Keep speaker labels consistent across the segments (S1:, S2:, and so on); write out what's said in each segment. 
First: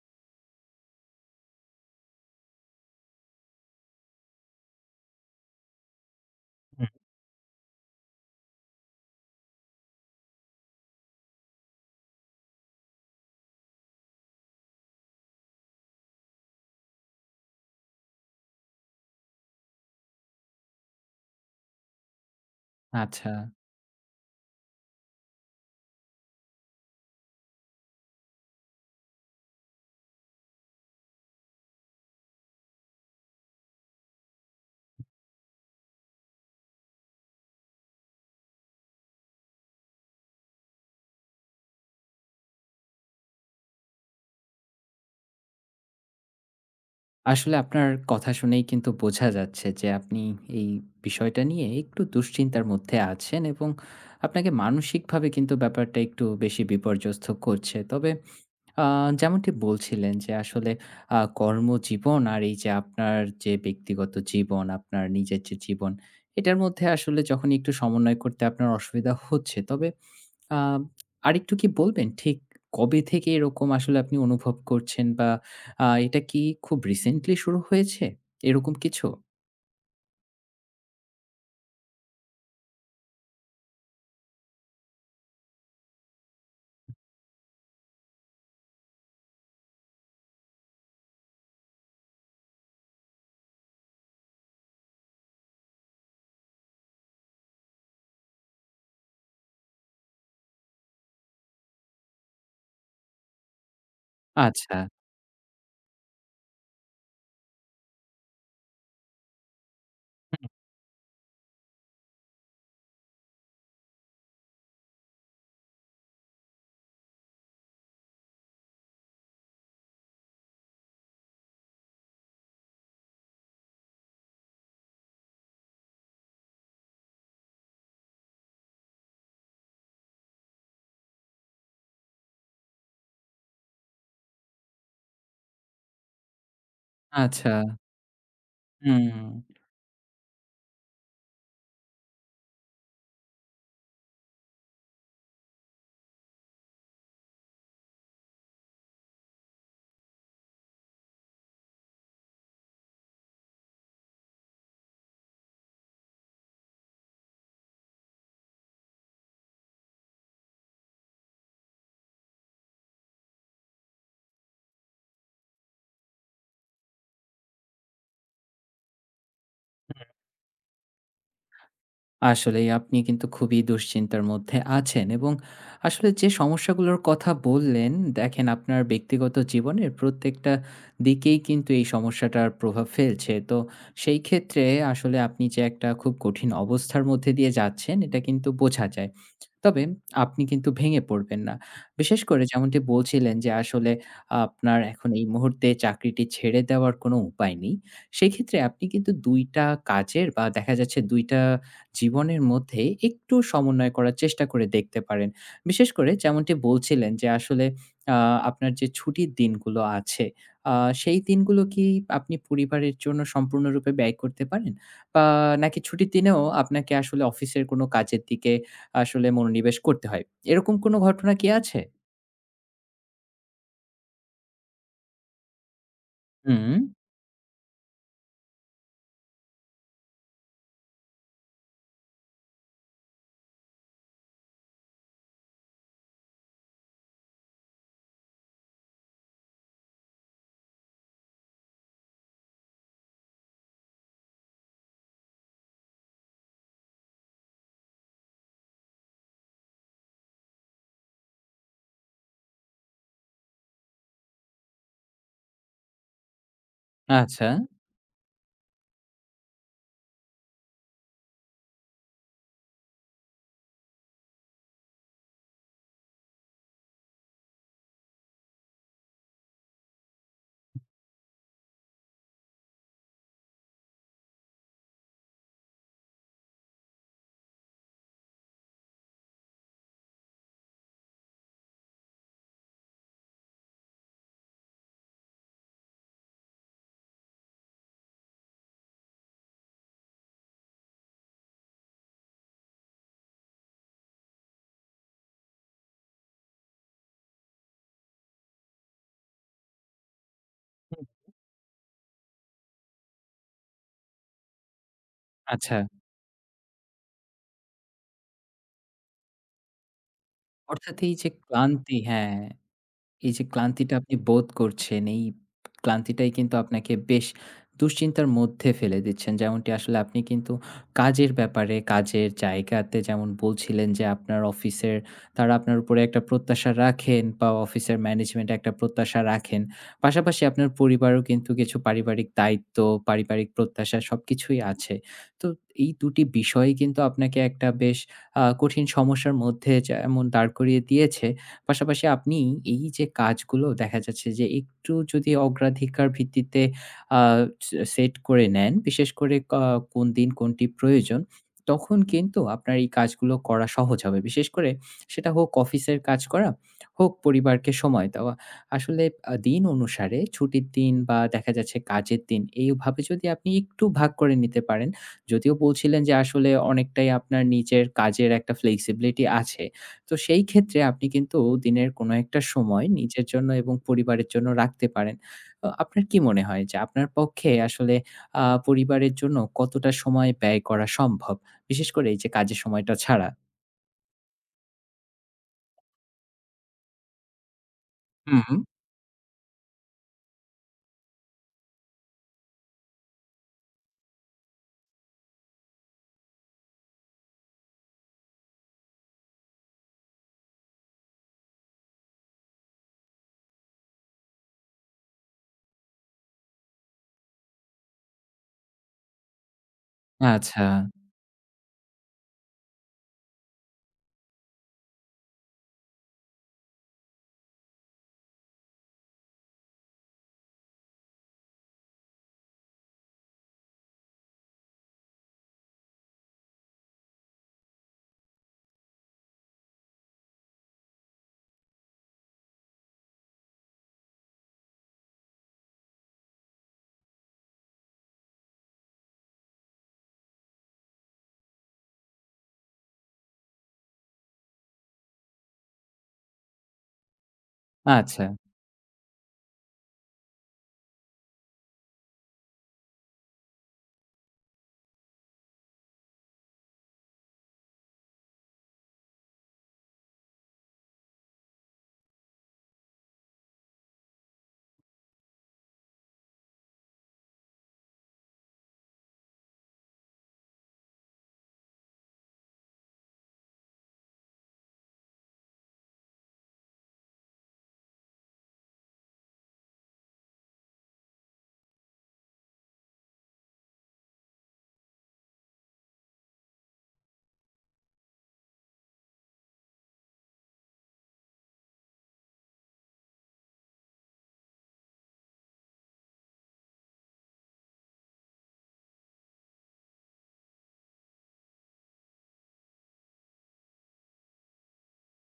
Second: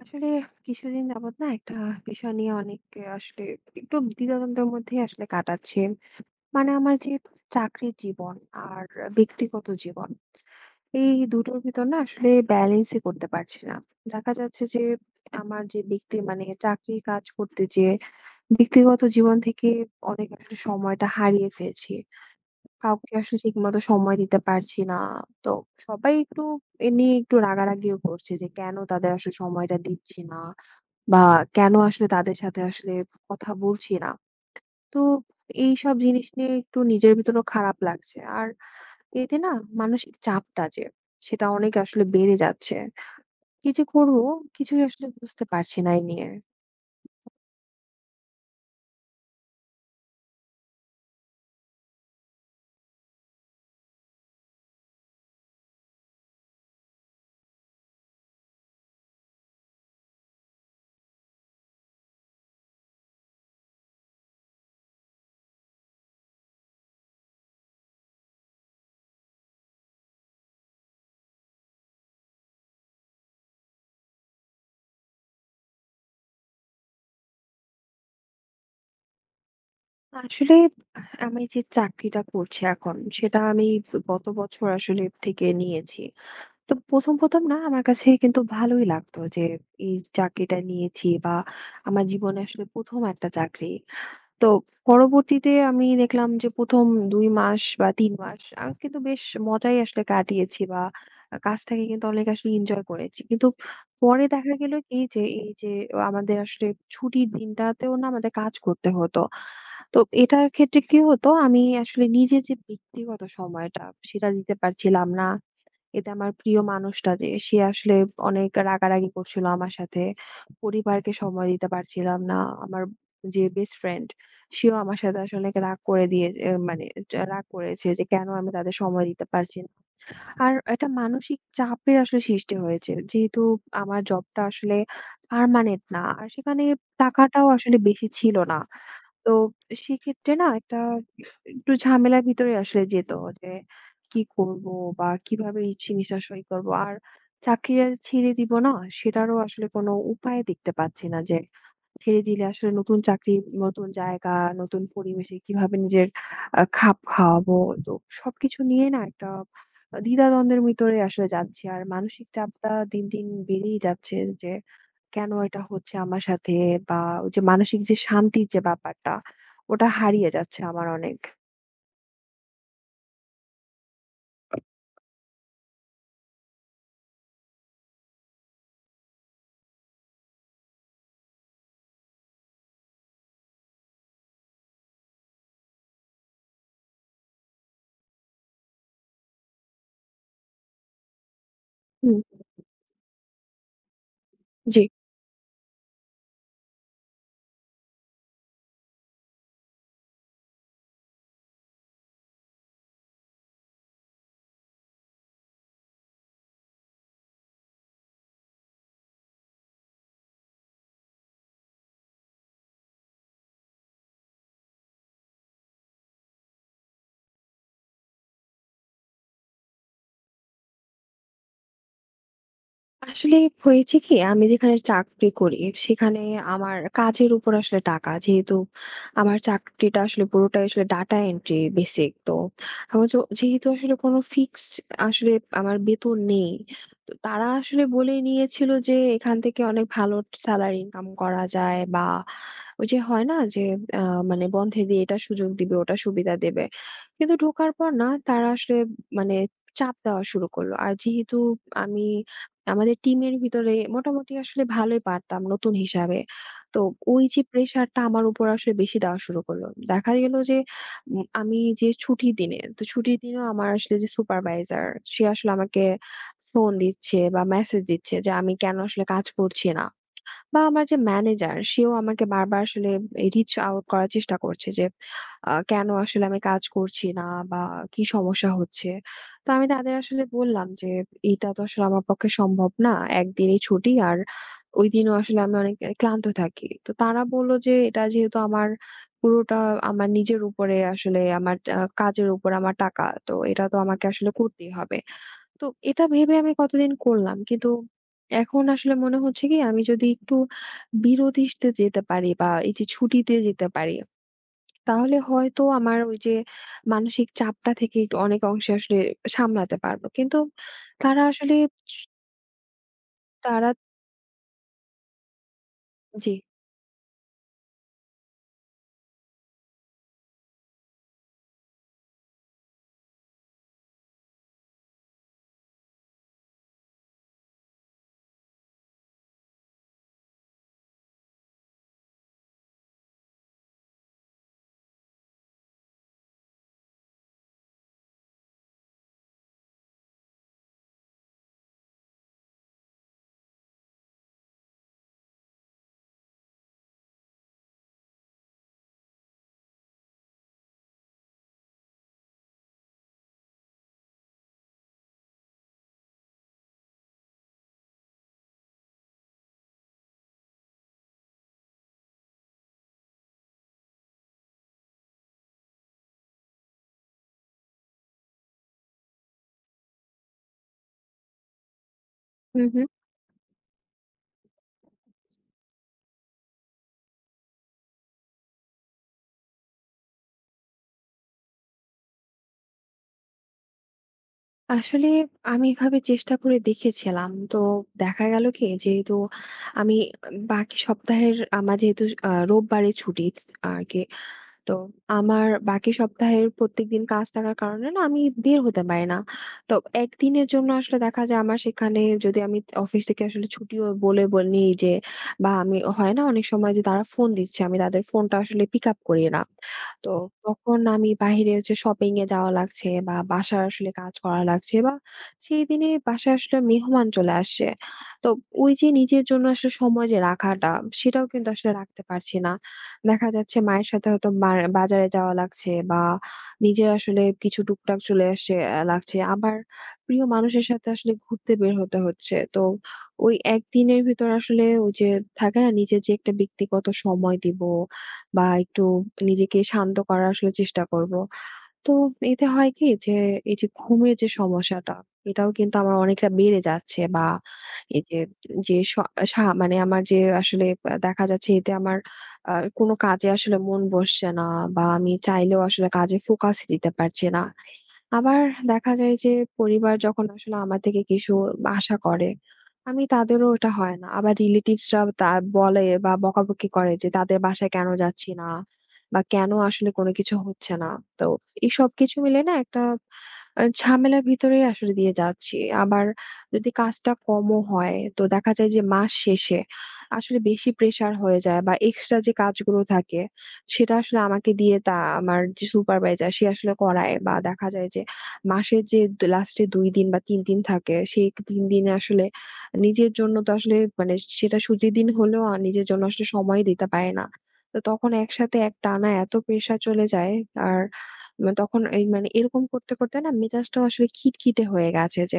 S1: আসলে কিছুদিন যাবত না একটা বিষয় নিয়ে অনেক আসলে একটু দ্বিধাদ্বন্দ্বের মধ্যেই আসলে কাটাচ্ছে। মানে
S2: হুম,
S1: আমার যে চাকরির জীবন আর ব্যক্তিগত জীবন, এই দুটোর ভিতর না আসলে ব্যালেন্সই করতে পারছি না। দেখা যাচ্ছে যে আমার যে ব্যক্তি মানে চাকরির কাজ করতে যেয়ে ব্যক্তিগত জীবন থেকে অনেক আসলে সময়টা হারিয়ে ফেলছি। কাউকে
S2: আচ্ছা।
S1: আসলে ঠিকমতো সময় দিতে পারছি না। তো সবাই একটু এ নিয়ে একটু রাগারাগিও করছে যে কেন তাদের আসলে সময়টা দিচ্ছি না। বা কেন আসলে তাদের সাথে আসলে কথা বলছি না। তো এইসব জিনিস নিয়ে একটু নিজের ভিতরেও খারাপ লাগছে। আর এতে না মানসিক চাপটা যে সেটা অনেক আসলে বেড়ে যাচ্ছে। কি যে করব, কিছুই আসলে বুঝতে পারছি না এই নিয়ে।
S2: আসলে আপনার কথা শুনেই কিন্তু বোঝা যাচ্ছে যে আপনি এই বিষয়টা নিয়ে একটু দুশ্চিন্তার মধ্যে আছেন এবং আপনাকে মানসিকভাবে কিন্তু ব্যাপারটা একটু বেশি বিপর্যস্ত করছে। তবে আ যেমনটি বলছিলেন যে আসলে কর্মজীবন আর এই যে আপনার যে ব্যক্তিগত জীবন, আপনার নিজের যে জীবন, এটার মধ্যে আসলে যখন একটু সমন্বয় করতে আপনার অসুবিধা হচ্ছে। তবে আ আরেকটু কি বলবেন ঠিক কবে থেকে এরকম আসলে আপনি অনুভব করছেন বা এটা কি খুব রিসেন্টলি শুরু হয়েছে? এরকম কিছু?
S1: আসলে আমি যে চাকরিটা করছি এখন, সেটা আমি গত বছর আসলে থেকে নিয়েছি। তো ১ম না আমার কাছে কিন্তু ভালোই লাগতো যে এই চাকরিটা নিয়েছি, বা আমার জীবনে আসলে ১ম একটা চাকরি। তো পরবর্তীতে আমি দেখলাম যে ১ম ২ মাস বা ৩ মাস আমি কিন্তু বেশ মজাই আসলে কাটিয়েছি, বা কাজটাকে কিন্তু অনেক আসলে এনজয় করেছি। কিন্তু পরে দেখা গেল
S2: আচ্ছা,
S1: কি, যে এই যে আমাদের আসলে ছুটির দিনটাতেও না আমাদের কাজ করতে হতো। তো এটার ক্ষেত্রে কি হতো, আমি আসলে নিজে যে ব্যক্তিগত সময়টা, সেটা দিতে পারছিলাম না। এতে আমার প্রিয় মানুষটা, যে, সে আসলে অনেক রাগারাগি করছিল আমার সাথে। পরিবারকে সময় দিতে পারছিলাম না। আমার যে বেস্ট ফ্রেন্ড, সেও আমার সাথে আসলে অনেক রাগ করে দিয়ে মানে যা রাগ করেছে, যে কেন আমি তাদের সময় দিতে পারছি না। আর একটা মানসিক চাপের আসলে সৃষ্টি হয়েছে। যেহেতু আমার জবটা আসলে পার্মানেন্ট না। আর সেখানে টাকাটাও
S2: আচ্ছা।
S1: আসলে বেশি ছিল না।
S2: হুম।
S1: তো সেক্ষেত্রে না একটা একটু ঝামেলার ভিতরে আসলে যেত, যে কি করব বা কিভাবে এই জিনিসটা সই করব, আর চাকরিটা ছেড়ে দিব না সেটারও আসলে কোনো উপায় দেখতে পাচ্ছি না, যে ছেড়ে দিলে আসলে নতুন চাকরি, নতুন জায়গা, নতুন পরিবেশে কিভাবে নিজের খাপ খাওয়াবো? তো সবকিছু নিয়ে না একটা দ্বিধাদ্বন্দ্বের ভিতরে আসলে যাচ্ছি। আর মানসিক চাপটা দিন, দিন বেড়েই যাচ্ছে, যে কেন এটা হচ্ছে আমার সাথে? বা ওই যে মানসিক যে শান্তির যে ব্যাপারটা, ওটা হারিয়ে যাচ্ছে আমার অনেক।
S2: আসলেই আপনি কিন্তু খুবই দুশ্চিন্তার মধ্যে আছেন এবং আসলে যে সমস্যাগুলোর কথা বললেন, দেখেন আপনার ব্যক্তিগত জীবনের প্রত্যেকটা দিকেই কিন্তু এই সমস্যাটার প্রভাব ফেলছে। তো সেই ক্ষেত্রে আসলে আপনি যে একটা খুব কঠিন অবস্থার মধ্যে দিয়ে যাচ্ছেন, এটা কিন্তু বোঝা যায়। তবে আপনি কিন্তু ভেঙে পড়বেন না। বিশেষ
S1: হুম,
S2: করে যেমনটি বলছিলেন যে আসলে আপনার
S1: জি।
S2: এখন এই মুহূর্তে চাকরিটি ছেড়ে দেওয়ার কোনো উপায় নেই। সেক্ষেত্রে আপনি কিন্তু ২ টা কাজের বা দেখা যাচ্ছে ২ টা জীবনের মধ্যে একটু সমন্বয় করার চেষ্টা করে দেখতে পারেন। বিশেষ করে যেমনটি বলছিলেন যে আসলে আ আপনার যে ছুটির দিনগুলো আছে, আ সেই দিনগুলো কি আপনি পরিবারের জন্য সম্পূর্ণরূপে ব্যয় করতে পারেন? বা নাকি ছুটির দিনেও আপনাকে আসলে অফিসের কোনো কাজের দিকে আসলে মনোনিবেশ করতে হয়? এরকম কোনো ঘটনা কি আছে?
S1: আসলে হয়েছে কি, আমি যেখানে চাকরি করি সেখানে
S2: হুম,
S1: আমার কাজের উপর আসলে টাকা। যেহেতু আমার চাকরিটা আসলে পুরোটাই আসলে ডাটা এন্ট্রি বেসিক, তো আমার যেহেতু আসলে কোনো ফিক্সড আসলে আমার বেতন নেই, তারা আসলে বলে নিয়েছিল যে এখান থেকে অনেক ভালো স্যালারি ইনকাম করা যায়, বা ওই যে হয় না যে, মানে বন্ধে দিয়ে এটা সুযোগ দিবে, ওটা সুবিধা দেবে। কিন্তু ঢোকার পর না তারা আসলে, মানে, চাপ দেওয়া শুরু করলো। আর যেহেতু আমি আমাদের টিমের ভিতরে মোটামুটি আসলে ভালোই পারতাম নতুন হিসাবে, তো ওই যে
S2: আচ্ছা।
S1: প্রেসারটা আমার উপর আসলে বেশি দেওয়া শুরু করলো। দেখা গেল যে আমি যে ছুটির দিনে, তো ছুটির দিনেও আমার আসলে যে সুপারভাইজার, সে আসলে আমাকে ফোন দিচ্ছে বা মেসেজ দিচ্ছে, যে আমি কেন আসলে কাজ করছি না। বা আমার যে ম্যানেজার, সেও আমাকে বারবার আসলে reach out করার চেষ্টা করছে, যে কেন আসলে আমি কাজ করছি না, বা কি সমস্যা হচ্ছে। তো আমি তাদের আসলে বললাম যে এটা তো আসলে আমার পক্ষে সম্ভব না। একদিনই ছুটি, আর ওইদিনও আসলে আমি অনেক ক্লান্ত থাকি। তো তারা বলল যে এটা যেহেতু আমার পুরোটা আমার নিজের উপরে আসলে, আমার কাজের উপর আমার টাকা, তো এটা তো আমাকে আসলে করতেই হবে। তো এটা ভেবে আমি কতদিন করলাম। কিন্তু এখন আসলে মনে হচ্ছে কি আমি যদি একটু
S2: হুম,
S1: বিরতিতে যেতে পারি বা এই যে ছুটিতে যেতে পারি, তাহলে হয়তো
S2: আচ্ছা।
S1: আমার ওই যে মানসিক চাপটা থেকে একটু অনেক অংশে আসলে সামলাতে পারবো। কিন্তু
S2: অর্থাৎ এই
S1: তারা
S2: যে
S1: আসলে
S2: ক্লান্তি
S1: স
S2: হ্যাঁ। এই যে
S1: তারা।
S2: ক্লান্তিটা আপনি বোধ করছেন, এই
S1: জি।
S2: ক্লান্তিটাই কিন্তু আপনাকে বেশ দুশ্চিন্তার মধ্যে ফেলে দিচ্ছেন। যেমনটি আসলে আপনি কিন্তু কাজের ব্যাপারে, কাজের জায়গাতে যেমন বলছিলেন যে আপনার অফিসের তারা আপনার উপরে একটা প্রত্যাশা রাখেন বা অফিসের ম্যানেজমেন্ট একটা প্রত্যাশা রাখেন। পাশাপাশি আপনার পরিবারও কিন্তু কিছু পারিবারিক দায়িত্ব, পারিবারিক প্রত্যাশা সবকিছুই আছে। তো এই ২ টি বিষয়ই কিন্তু আপনাকে একটা বেশ কঠিন সমস্যার মধ্যে যেমন দাঁড় করিয়ে দিয়েছে পাশাপাশি আপনি এই যে কাজগুলো দেখা যাচ্ছে যে একটু যদি অগ্রাধিকার ভিত্তিতে আ সে সেট করে নেন, বিশেষ করে কোন দিন কোনটি প্রয়োজন, তখন কিন্তু আপনার এই কাজগুলো করা সহজ হবে। বিশেষ করে সেটা হোক অফিসের কাজ করা, হোক পরিবারকে সময় দেওয়া। আসলে দিন অনুসারে ছুটির দিন বা দেখা যাচ্ছে কাজের দিন, এইভাবে যদি আপনি একটু ভাগ করে নিতে পারেন, যদিও বলছিলেন যে আসলে অনেকটাই আপনার নিজের কাজের একটা ফ্লেক্সিবিলিটি আছে। তো সেই ক্ষেত্রে আপনি কিন্তু দিনের কোনো একটা
S1: হুম,
S2: সময়
S1: হুম।
S2: নিজের জন্য এবং পরিবারের জন্য রাখতে পারেন। আপনার কি মনে হয় যে আপনার পক্ষে আসলে পরিবারের জন্য কতটা সময় ব্যয় করা সম্ভব? বিশেষ করে এই যে কাজের সময়টা ছাড়া?
S1: আসলে আমি এভাবে চেষ্টা করে দেখেছিলাম। তো দেখা গেল
S2: হুম।
S1: কি, যেহেতু আমি বাকি সপ্তাহের, আমার যেহেতু রোববারে ছুটি আরকি, তো আমার বাকি সপ্তাহের প্রত্যেকদিন কাজ থাকার কারণে না আমি বের হতে পারি না। তো একদিনের জন্য আসলে দেখা যায় আমার, সেখানে যদি আমি অফিস থেকে আসলে ছুটিও বলে নিই যে, বা আমি, হয় না অনেক সময় যে তারা ফোন দিচ্ছে, আমি তাদের ফোনটা আসলে পিক আপ করি না। তো
S2: আচ্ছা,
S1: তখন আমি বাহিরে হচ্ছে শপিং এ যাওয়া লাগছে, বা বাসার আসলে কাজ করা লাগছে, বা সেই দিনে বাসায় আসলে মেহমান চলে আসছে। তো ওই যে নিজের জন্য আসলে সময় যে রাখাটা, সেটাও কিন্তু আসলে রাখতে পারছি না। দেখা যাচ্ছে মায়ের সাথে হয়তো মার বাজারে যাওয়া লাগছে, বা নিজের আসলে কিছু টুকটাক চলে আসে লাগছে। আবার প্রিয় মানুষের সাথে আসলে ঘুরতে বের হতে হচ্ছে। তো ওই একদিনের ভিতর আসলে ওই যে থাকে না নিজের যে একটা ব্যক্তিগত সময় দিব, বা একটু নিজেকে শান্ত করার আসলে চেষ্টা করব। তো এতে হয় কি যে, এই যে ঘুমের যে সমস্যাটা, এটাও কিন্তু আমার অনেকটা বেড়ে যাচ্ছে, বা এই যে,
S2: আচ্ছা,
S1: যে স সা মানে আমার যে আসলে দেখা যাচ্ছে এতে আমার আ কোনো কাজে আসলে মন বসছে না, বা আমি চাইলেও আসলে কাজে ফোকাস দিতে পারছি না। আবার দেখা যায় যে পরিবার যখন আসলে আমার থেকে কিছু আশা করে, আমি তাদেরও ওটা হয় না। আবার relatives রাও বলে বা বকাবকি করে যে তাদের বাসায় কেন যাচ্ছি না, বা কেন আসলে কোনো কিছু হচ্ছে না। তো এই সবকিছু মিলে না একটা ঝামেলার ভিতরেই আসলে দিয়ে যাচ্ছি। আবার যদি কাজটা কমও হয় তো দেখা যায় যে মাস শেষে আসলে বেশি প্রেশার হয়ে যায়, বা এক্সট্রা যে কাজগুলো থাকে সেটা আসলে আমাকে দিয়ে আমার যে সুপারভাইজার, সে আসলে করায়। বা দেখা যায় যে মাসের যে লাস্টে ২ দিন বা ৩ দিন থাকে, সেই ৩ দিনে আসলে নিজের জন্য, তো আসলে, মানে, সেটা ছুটির দিন হলেও নিজের জন্য আসলে সময় দিতে পারি না। তো তখন একসাথে একটানা এত প্রেশার চলে যায়। আর মা তখন, এই, মানে, এরকম করতে, করতে না মেজাজটাও আসলে খিটখিটে হয়ে গেছে, যে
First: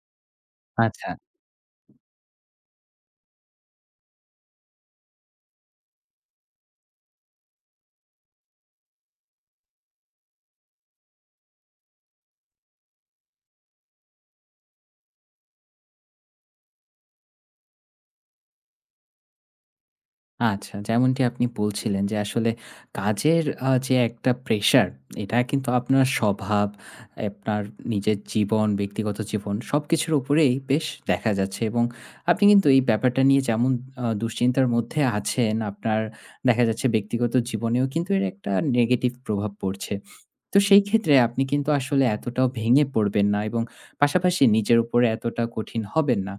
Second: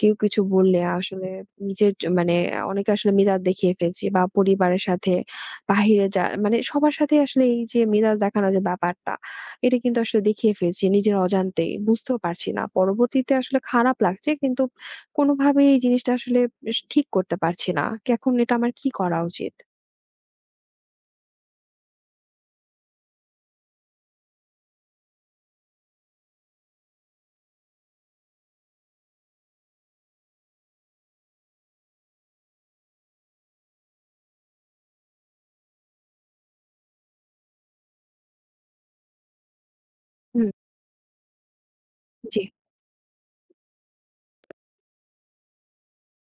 S1: কেউ কিছু বললে
S2: আচ্ছা।
S1: আসলে নিজের জ মানে অনেকে আসলে মেজাজ দেখিয়ে ফেলছি, বা পরিবারের সাথে, বাহিরে মানে সবার সাথেই আসলে এই যে মেজাজ দেখানোর যে ব্যাপারটা, এটা কিন্তু আসলে দেখিয়ে ফেলছি নিজের অজান্তেই। বুঝতেও পারছি না। পরবর্তীতে আসলে খারাপ লাগছে, কিন্তু কোনোভাবেই এই জিনিসটা আসলে বেশ ঠিক করতে পারছি না। এখন এটা আমার কি করা উচিত?
S2: আচ্ছা, যেমনটি আপনি বলছিলেন যে আসলে কাজের যে একটা প্রেশার, এটা কিন্তু আপনার স্বভাব, আপনার নিজের জীবন, ব্যক্তিগত জীবন সবকিছুর উপরেই বেশ দেখা যাচ্ছে এবং আপনি কিন্তু এই ব্যাপারটা নিয়ে যেমন দুশ্চিন্তার মধ্যে আছেন, আপনার দেখা যাচ্ছে ব্যক্তিগত জীবনেও কিন্তু এর একটা নেগেটিভ প্রভাব পড়ছে।
S1: হুম।
S2: তো সেই ক্ষেত্রে আপনি কিন্তু আসলে
S1: জি।
S2: এতটাও ভেঙে পড়বেন না এবং পাশাপাশি নিজের উপরে এতটা কঠিন হবেন না।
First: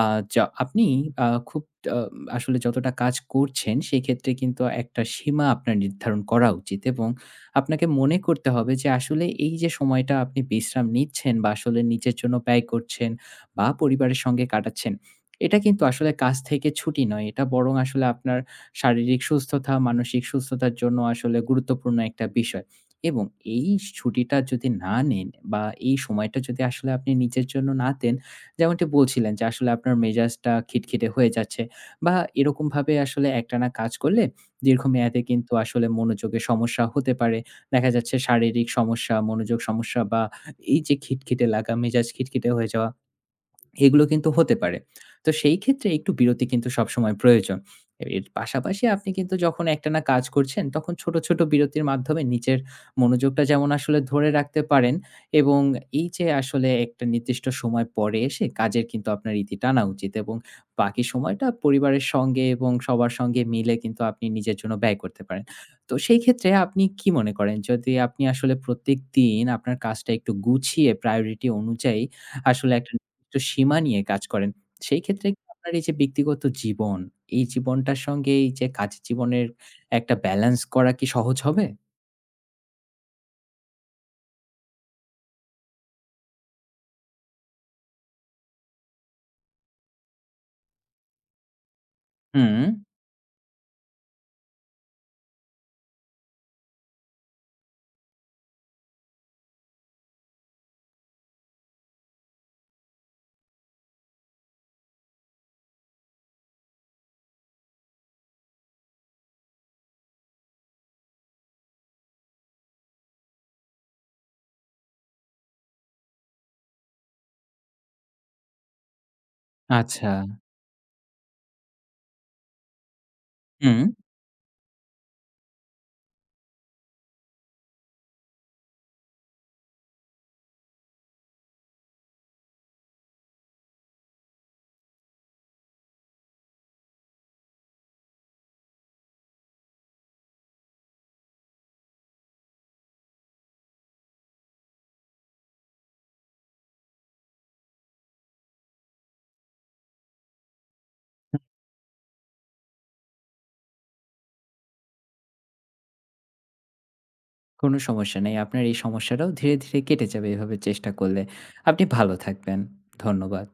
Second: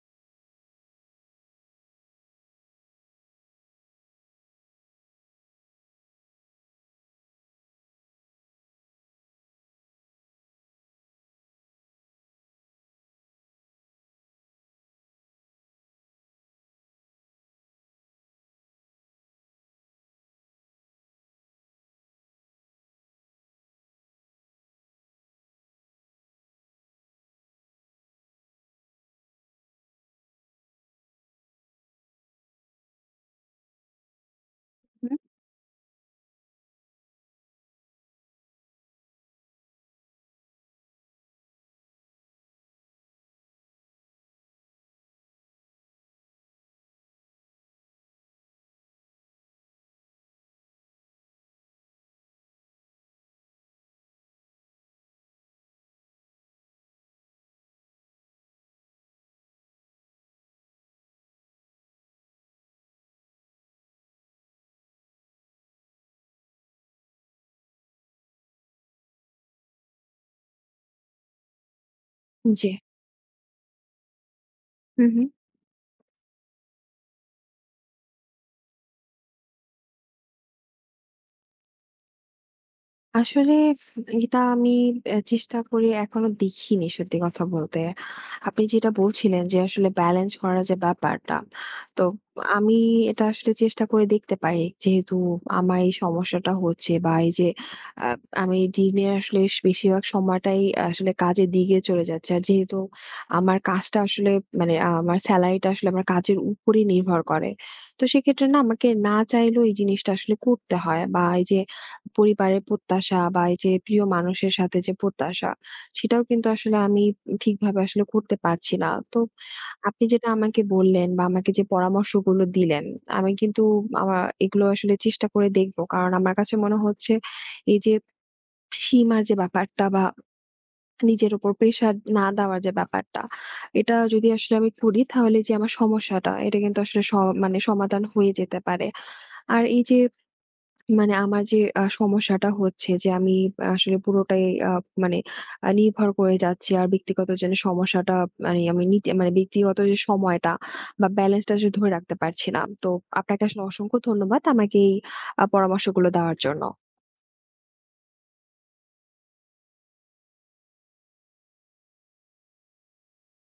S2: আ যা আপনি খুব আ আসলে যতটা কাজ করছেন সেক্ষেত্রে কিন্তু একটা সীমা আপনার নির্ধারণ করা উচিত এবং আপনাকে মনে করতে হবে যে আসলে এই যে সময়টা আপনি বিশ্রাম নিচ্ছেন বা আসলে নিজের জন্য ব্যয় করছেন বা পরিবারের সঙ্গে কাটাচ্ছেন, এটা কিন্তু আসলে কাজ থেকে ছুটি নয়। এটা বরং আসলে আপনার শারীরিক সুস্থতা, মানসিক সুস্থতার জন্য আসলে গুরুত্বপূর্ণ একটা বিষয় এবং এই ছুটিটা যদি না নেন বা এই সময়টা যদি আসলে আপনি নিজের জন্য না দেন যেমনটি বলছিলেন যে আসলে আপনার মেজাজটা খিটখিটে হয়ে যাচ্ছে বা এরকমভাবে আসলে একটানা কাজ করলে
S1: হুম।
S2: দীর্ঘমেয়াদে কিন্তু আসলে মনোযোগে সমস্যা হতে পারে। দেখা যাচ্ছে শারীরিক সমস্যা, মনোযোগ সমস্যা বা এই যে খিটখিটে লাগা, মেজাজ খিটখিটে হয়ে যাওয়া এগুলো কিন্তু হতে পারে। তো সেই ক্ষেত্রে একটু বিরতি কিন্তু সবসময় প্রয়োজন। এর পাশাপাশি আপনি কিন্তু যখন একটানা কাজ করছেন তখন ছোট, ছোট বিরতির মাধ্যমে নিজের মনোযোগটা যেমন আসলে ধরে রাখতে পারেন এবং এই যে আসলে একটা নির্দিষ্ট সময় পরে এসে কাজের কিন্তু আপনার ইতি টানা উচিত এবং বাকি সময়টা পরিবারের সঙ্গে এবং সবার সঙ্গে মিলে কিন্তু আপনি নিজের জন্য ব্যয় করতে পারেন। তো সেই ক্ষেত্রে আপনি কি মনে করেন যদি আপনি আসলে প্রত্যেকদিন আপনার কাজটা একটু গুছিয়ে প্রায়োরিটি অনুযায়ী
S1: জি।
S2: আসলে একটা তো সীমা নিয়ে কাজ করেন। সেই
S1: হু, হু।
S2: ক্ষেত্রে কি আপনার এই যে ব্যক্তিগত জীবন, এই জীবনটার সঙ্গে এই যে কাজের জীবনের একটা ব্যালেন্স করা কি সহজ হবে?
S1: আসলে এটা আমি চেষ্টা করে এখনো দেখিনি সত্যি কথা বলতে। আপনি যেটা বলছিলেন যে আসলে ব্যালেন্স করার যে ব্যাপারটা, তো
S2: হুম,
S1: আমি এটা আসলে চেষ্টা করে দেখতে পারি। যেহেতু আমার এই সমস্যাটা হচ্ছে, বা এই যে আ আমি দিনের আসলে বেশিরভাগ সময়টাই আসলে কাজের দিকে চলে যাচ্ছে। আর যেহেতু আমার কাজটা আসলে, মানে, আমার সেলারিটা আসলে আমার কাজের উপরেই নির্ভর করে। তো সেক্ষেত্রে না, আমাকে না চাইলেও এই জিনিসটা আসলে করতে হয়, বা এই যে পরিবারের প্রত্যাশা বা এই যে প্রিয় মানুষের সাথে যে প্রত্যাশা, সেটাও কিন্তু আসলে আমি ঠিকভাবে আসলে করতে পারছি না। তো আপনি
S2: আচ্ছা।
S1: যেটা আমাকে বললেন বা আমাকে যে পরামর্শগুলো দিলেন, আমি কিন্তু
S2: হুম,
S1: আমা এগুলো আসলে চেষ্টা করে দেখব। কারণ আমার কাছে মনে হচ্ছে এই যে সীমার যে ব্যাপারটা, বা নিজের উপর প্রেশার না দেওয়ার যে ব্যাপারটা, এটা যদি আসলে আমি করি তাহলে যে আমার সমস্যাটা, এটা কিন্তু আসলে মানে সমাধান হয়ে যেতে পারে। আর এই যে, মানে আমার যে সমস্যাটা হচ্ছে যে আমি আসলে পুরোটাই আ মানে নির্ভর করে যাচ্ছি। আর ব্যক্তিগত যেন সমস্যাটা, মানে আমি নিতে, মানে ব্যক্তিগত যে সময়টা বা ব্যালেন্সটা আসলে ধরে রাখতে পারছি না। তো আপনাকে আসলে অসংখ্য ধন্যবাদ আমাকে এই পরামর্শগুলো দেওয়ার জন্য।
S2: কোনো সমস্যা নেই। আপনার এই সমস্যাটাও ধীরে, ধীরে কেটে যাবে এভাবে চেষ্টা করলে। আপনি ভালো থাকবেন। ধন্যবাদ।